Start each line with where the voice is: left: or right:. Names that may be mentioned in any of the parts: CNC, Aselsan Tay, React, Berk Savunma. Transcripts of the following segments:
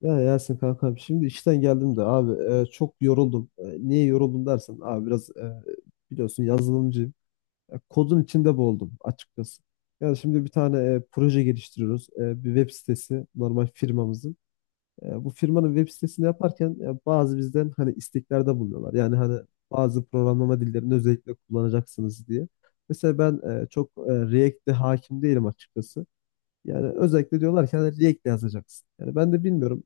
left: Ya Yasin kankam, şimdi işten geldim de abi, çok yoruldum. Niye yoruldum dersen abi biraz, biliyorsun yazılımcıyım. Kodun içinde boğuldum açıkçası. Yani şimdi bir tane proje geliştiriyoruz. Bir web sitesi, normal firmamızın. Bu firmanın web sitesini yaparken bazı, bizden hani isteklerde bulunuyorlar. Yani hani bazı programlama dillerini özellikle kullanacaksınız diye. Mesela ben çok React'e hakim değilim açıkçası. Yani özellikle diyorlar ki hani React yazacaksın. Yani ben de bilmiyorum.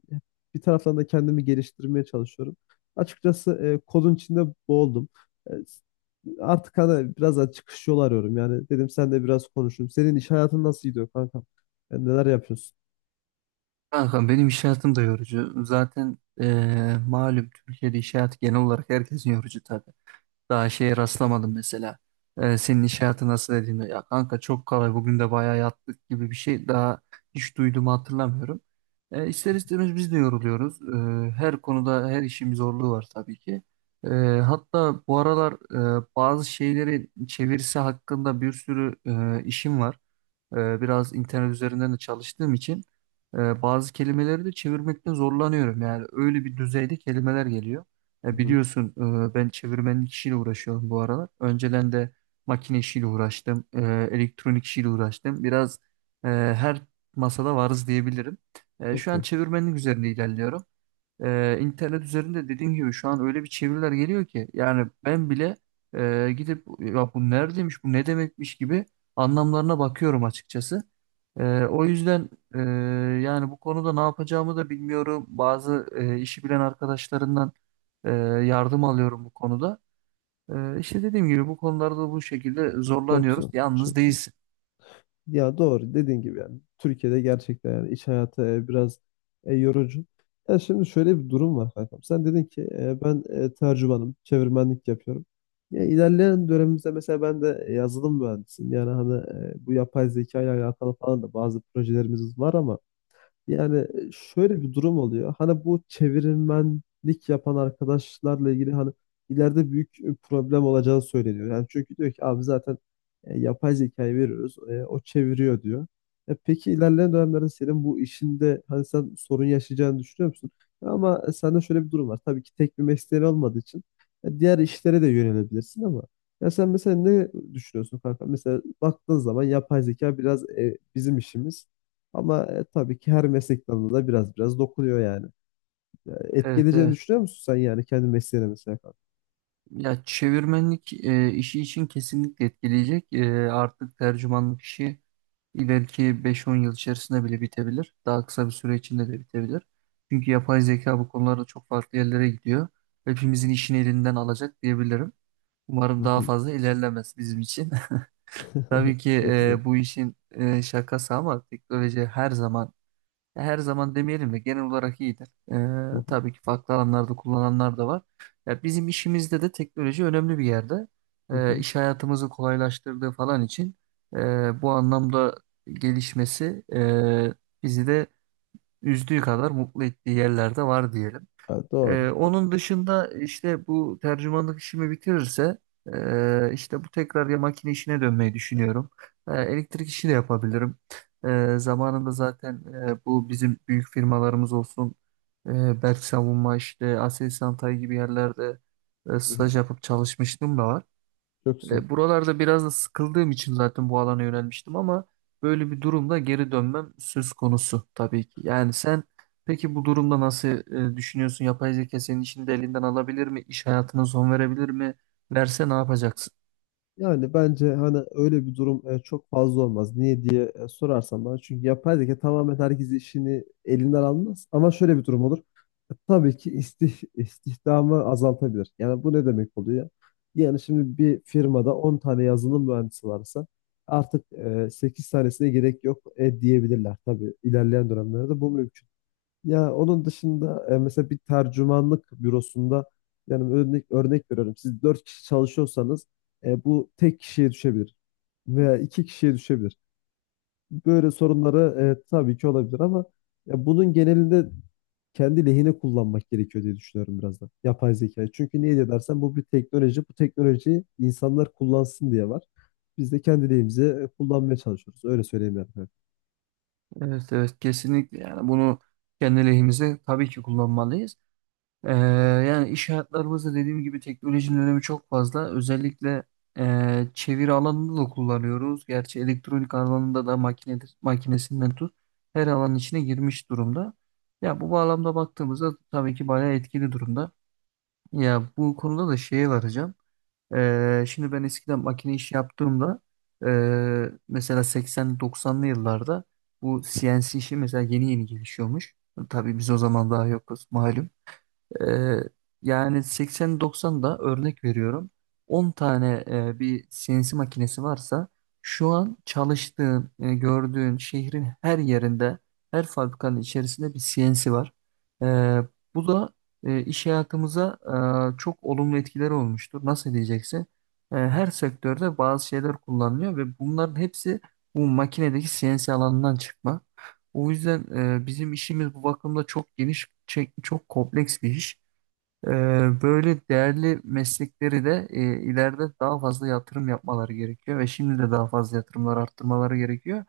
left: Bir taraftan da kendimi geliştirmeye çalışıyorum. Açıkçası kodun içinde boğuldum. E, artık hani biraz daha çıkış yolu arıyorum. Yani dedim sen de biraz konuşayım. Senin iş hayatın nasıl gidiyor kanka? Yani neler yapıyorsun?
right: Kanka benim iş hayatım da yorucu. Zaten malum Türkiye'de iş hayatı genel olarak herkesin yorucu tabii. Daha şeye rastlamadım mesela. Senin iş hayatı nasıl dediğinde ya kanka çok kolay bugün de bayağı yattık gibi bir şey daha hiç duyduğumu hatırlamıyorum. İster istemez biz de yoruluyoruz. Her konuda her işin bir zorluğu var tabii ki. Hatta bu aralar bazı şeyleri çevirisi hakkında bir sürü işim var. Biraz internet üzerinden de çalıştığım için bazı kelimeleri de çevirmekte zorlanıyorum. Yani öyle bir düzeyde kelimeler geliyor.
left: Hı hı.
right: Biliyorsun ben çevirmenlik işiyle uğraşıyorum bu aralar. Önceden de makine işiyle uğraştım, elektronik işiyle uğraştım. Biraz her masada varız diyebilirim. Şu
left: Çok
right: an
left: iyi.
right: çevirmenlik üzerinde ilerliyorum. İnternet üzerinde dediğim gibi şu an öyle bir çeviriler geliyor ki yani ben bile gidip ya bu neredeymiş bu ne demekmiş gibi anlamlarına bakıyorum açıkçası. O yüzden e, yani bu konuda ne yapacağımı da bilmiyorum. Bazı işi bilen arkadaşlarından yardım alıyorum bu konuda. İşte dediğim gibi bu konularda bu şekilde
left: Çok güzel.
right: zorlanıyoruz.
left: Çok
right: Yalnız
left: güzel.
right: değilsin.
left: Ya, doğru dediğin gibi yani. Türkiye'de gerçekten yani iş hayatı biraz yorucu. Ya şimdi şöyle bir durum var kankam. Sen dedin ki ben tercümanım, çevirmenlik yapıyorum. Ya ilerleyen dönemimizde mesela ben de yazılım mühendisiyim. Yani hani bu yapay zeka ile alakalı falan da bazı projelerimiz var ama yani şöyle bir durum oluyor. Hani bu çevirmenlik yapan arkadaşlarla ilgili hani ileride büyük problem olacağı söyleniyor. Yani çünkü diyor ki abi, zaten yapay zekayı veriyoruz. O çeviriyor diyor. Peki ilerleyen dönemlerde senin bu işinde hani sen sorun yaşayacağını düşünüyor musun? Ama sende şöyle bir durum var. Tabii ki tek bir mesleğin olmadığı için diğer işlere de yönelebilirsin ama ya sen mesela ne düşünüyorsun kanka? Mesela baktığın zaman yapay zeka biraz bizim işimiz. Ama tabii ki her meslek dalına da biraz biraz dokunuyor yani. Ya, etki
right: Evet,
left: edeceğini
right: evet.
left: düşünüyor musun sen yani kendi mesleğine mesela, kanka?
right: Ya çevirmenlik işi için kesinlikle etkileyecek. E, artık tercümanlık işi ileriki 5-10 yıl içerisinde bile bitebilir. Daha kısa bir süre içinde de bitebilir. Çünkü yapay zeka bu konularda çok farklı yerlere gidiyor. Hepimizin işini elinden alacak diyebilirim. Umarım
left: Hı
right: daha
left: hı.
right: fazla ilerlemez bizim için. Tabii ki
left: Çok güzel.
right: bu işin şakası ama teknoloji her zaman ya her zaman demeyelim de genel olarak iyidir.
left: Hı hı.
right: Tabii ki farklı alanlarda kullananlar da var. Ya bizim işimizde de teknoloji önemli bir yerde.
left: Hı hı.
right: İş hayatımızı kolaylaştırdığı falan için bu anlamda gelişmesi bizi de üzdüğü kadar mutlu ettiği yerlerde var diyelim.
left: Ha, doğru.
right: Onun dışında işte bu tercümanlık işimi bitirirse işte bu tekrar ya makine işine dönmeyi düşünüyorum. Elektrik işi de yapabilirim. Zamanında zaten bu bizim büyük firmalarımız olsun Berk Savunma işte Aselsan Tay gibi yerlerde
left: Hı hı.
right: staj yapıp çalışmıştım da var.
left: Çok güzel.
right: Buralarda biraz da sıkıldığım için zaten bu alana yönelmiştim ama böyle bir durumda geri dönmem söz konusu tabii ki. Yani sen peki bu durumda nasıl düşünüyorsun? Yapay zeka senin işini de elinden alabilir mi? İş hayatına son verebilir mi? Verse ne yapacaksın?
left: Yani bence hani öyle bir durum çok fazla olmaz. Niye diye sorarsan bana. Çünkü yapay zeka tamamen herkes işini elinden almaz. Ama şöyle bir durum olur. Tabii ki istihdamı azaltabilir. Yani bu ne demek oluyor? Yani şimdi bir firmada 10 tane yazılım mühendisi varsa artık 8 tanesine gerek yok diyebilirler. Tabii ilerleyen dönemlerde bu mümkün. Ya onun dışında mesela bir tercümanlık bürosunda yani örnek örnek veriyorum. Siz dört kişi çalışıyorsanız bu tek kişiye düşebilir veya iki kişiye düşebilir. Böyle sorunları tabii ki olabilir ama ya bunun genelinde kendi lehine kullanmak gerekiyor diye düşünüyorum, biraz da yapay zekayı. Çünkü niye diye dersen, bu bir teknoloji. Bu teknolojiyi insanlar kullansın diye var. Biz de kendi lehimize kullanmaya çalışıyoruz. Öyle söyleyeyim yani.
right: Evet, evet, kesinlikle yani bunu kendi lehimize tabii ki kullanmalıyız. Ee, Yani iş hayatlarımızda dediğim gibi teknolojinin önemi çok fazla. Özellikle çeviri alanında da kullanıyoruz. Gerçi elektronik alanında da makinedir, makinesinden tut her alanın içine girmiş durumda. Ya bu bağlamda baktığımızda tabii ki bayağı etkili durumda. Ya bu konuda da şeye varacağım. Şimdi ben eskiden makine işi yaptığımda mesela 80-90'lı yıllarda bu CNC işi mesela yeni yeni gelişiyormuş. Tabii biz o zaman daha yokuz malum. Ee, Yani 80-90'da örnek veriyorum. 10 tane bir CNC makinesi varsa şu an çalıştığın, gördüğün şehrin her yerinde, her fabrikanın içerisinde bir CNC var. Ee, Bu da iş hayatımıza çok olumlu etkileri olmuştur. Nasıl diyeceksin? E, her sektörde bazı şeyler kullanılıyor ve bunların hepsi bu makinedeki CNC alanından çıkma. O yüzden bizim işimiz bu bakımda çok geniş, çok kompleks bir iş. Ee, Böyle değerli meslekleri de ileride daha fazla yatırım yapmaları gerekiyor ve şimdi de daha fazla yatırımlar arttırmaları gerekiyor.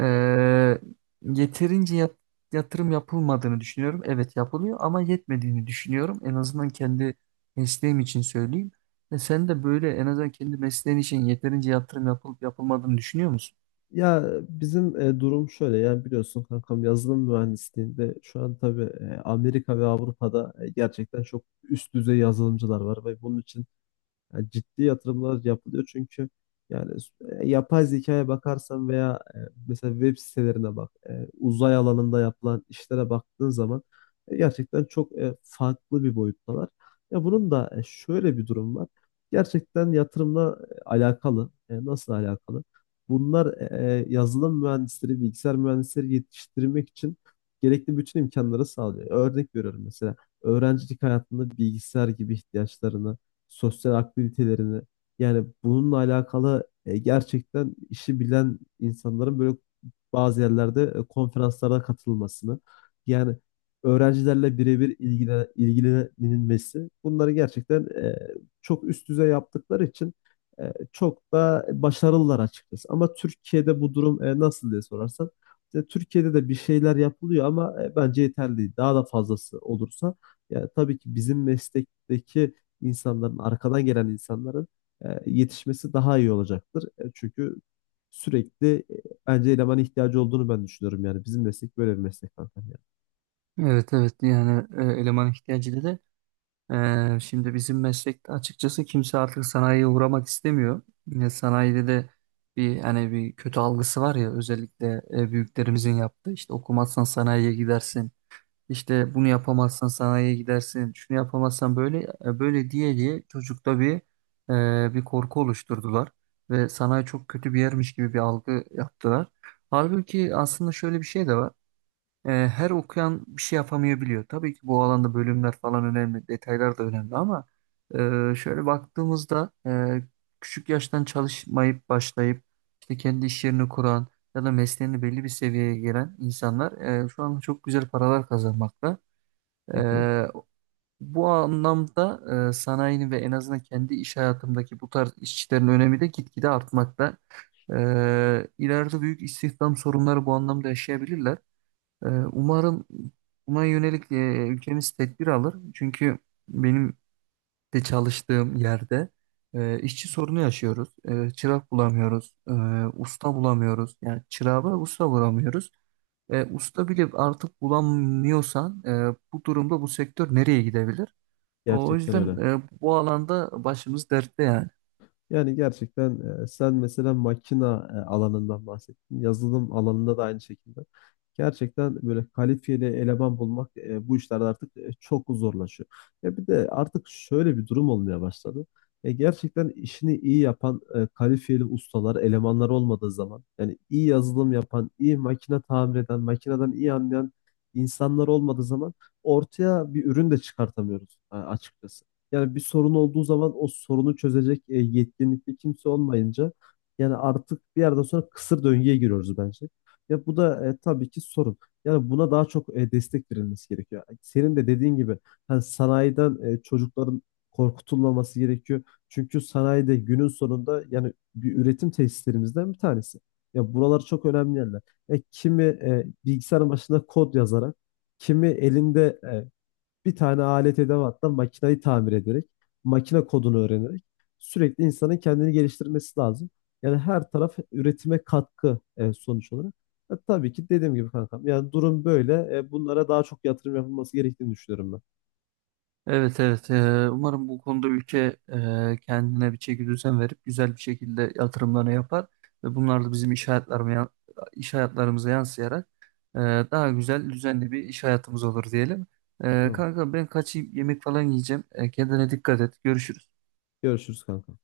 right: Ee, yeterince yat- yatırım yapılmadığını düşünüyorum. Evet yapılıyor ama yetmediğini düşünüyorum. En azından kendi mesleğim için söyleyeyim. E, sen de böyle en azından kendi mesleğin için yeterince yatırım yapılıp yapılmadığını düşünüyor musun?
left: Ya bizim durum şöyle yani, biliyorsun kankam, yazılım mühendisliğinde şu an tabii Amerika ve Avrupa'da gerçekten çok üst düzey yazılımcılar var ve bunun için yani ciddi yatırımlar yapılıyor, çünkü yani yapay zekaya bakarsan veya mesela web sitelerine bak, uzay alanında yapılan işlere baktığın zaman gerçekten çok farklı bir boyuttalar. Ya bunun da şöyle bir durum var. Gerçekten yatırımla alakalı. Nasıl alakalı? Bunlar yazılım mühendisleri, bilgisayar mühendisleri yetiştirmek için gerekli bütün imkanları sağlıyor. Örnek veriyorum, mesela öğrencilik hayatında bilgisayar gibi ihtiyaçlarını, sosyal aktivitelerini, yani bununla alakalı gerçekten işi bilen insanların böyle bazı yerlerde konferanslara katılmasını, yani öğrencilerle birebir ilgilenilmesi, bunları gerçekten çok üst düzey yaptıkları için çok da başarılılar açıkçası. Ama Türkiye'de bu durum nasıl diye sorarsan, işte Türkiye'de de bir şeyler yapılıyor ama bence yeterli değil. Daha da fazlası olursa ya tabii ki bizim meslekteki insanların, arkadan gelen insanların yetişmesi daha iyi olacaktır. Çünkü sürekli, bence elemana ihtiyacı olduğunu ben düşünüyorum yani. Bizim meslek böyle bir meslek zaten yani.
right: Evet, evet, yani eleman ihtiyacı dedi. Şimdi bizim meslekte açıkçası kimse artık sanayiye uğramak istemiyor. Yine sanayide de hani bir kötü algısı var ya özellikle büyüklerimizin yaptığı işte okumazsan sanayiye gidersin. İşte bunu yapamazsan sanayiye gidersin. Şunu yapamazsan böyle böyle diye diye çocukta bir korku oluşturdular ve sanayi çok kötü bir yermiş gibi bir algı yaptılar. Halbuki aslında şöyle bir şey de var. E, her okuyan bir şey yapamayabiliyor. Tabii ki bu alanda bölümler falan önemli, detaylar da önemli ama şöyle baktığımızda küçük yaştan çalışmayıp başlayıp işte kendi iş yerini kuran ya da mesleğini belli bir seviyeye gelen insanlar şu an çok güzel paralar kazanmakta.
left: Hı
right: E,
left: hı.
right: Bu anlamda sanayinin ve en azından kendi iş hayatımdaki bu tarz işçilerin önemi de gitgide artmakta. E, ileride büyük istihdam sorunları bu anlamda yaşayabilirler. Umarım buna yönelik ülkemiz tedbir alır. Çünkü benim de çalıştığım yerde işçi sorunu yaşıyoruz. E, çırak bulamıyoruz, usta bulamıyoruz. Yani çırağı ve usta bulamıyoruz. E, usta bile artık bulamıyorsan bu durumda bu sektör nereye gidebilir? O
left: Gerçekten
right: yüzden
left: öyle.
right: bu alanda başımız dertte yani.
left: Yani gerçekten sen mesela makina alanından bahsettin. Yazılım alanında da aynı şekilde. Gerçekten böyle kalifiyeli eleman bulmak bu işlerde artık çok zorlaşıyor. Ya bir de artık şöyle bir durum olmaya başladı. Gerçekten işini iyi yapan kalifiyeli ustalar, elemanlar olmadığı zaman, yani iyi yazılım yapan, iyi makine tamir eden, makineden iyi anlayan insanlar olmadığı zaman ortaya bir ürün de çıkartamıyoruz açıkçası. Yani bir sorun olduğu zaman o sorunu çözecek yetkinlikte kimse olmayınca, yani artık bir yerden sonra kısır döngüye giriyoruz bence. Ya bu da tabii ki sorun. Yani buna daha çok destek verilmesi gerekiyor. Senin de dediğin gibi, hani sanayiden çocukların korkutulmaması gerekiyor. Çünkü sanayide günün sonunda yani bir, üretim tesislerimizden bir tanesi. Ya buralar çok önemli yerler. Kimi bilgisayarın başında kod yazarak, kimi elinde bir tane alet edevattan makinayı tamir ederek, makine kodunu öğrenerek sürekli insanın kendini geliştirmesi lazım. Yani her taraf üretime katkı, sonuç olarak. Tabii ki dediğim gibi kankam. Yani durum böyle. Bunlara daha çok yatırım yapılması gerektiğini düşünüyorum ben.
right: Evet, evet. Umarım bu konuda ülke kendine bir çekidüzen verip güzel bir şekilde yatırımlarını yapar ve bunlar da bizim iş hayatlarımıza, iş hayatlarımıza yansıyarak e, daha güzel düzenli bir iş hayatımız olur diyelim. E,
left: Tamam.
right: kanka ben kaçayım yemek falan yiyeceğim. E, kendine dikkat et. Görüşürüz.
left: Görüşürüz kankam.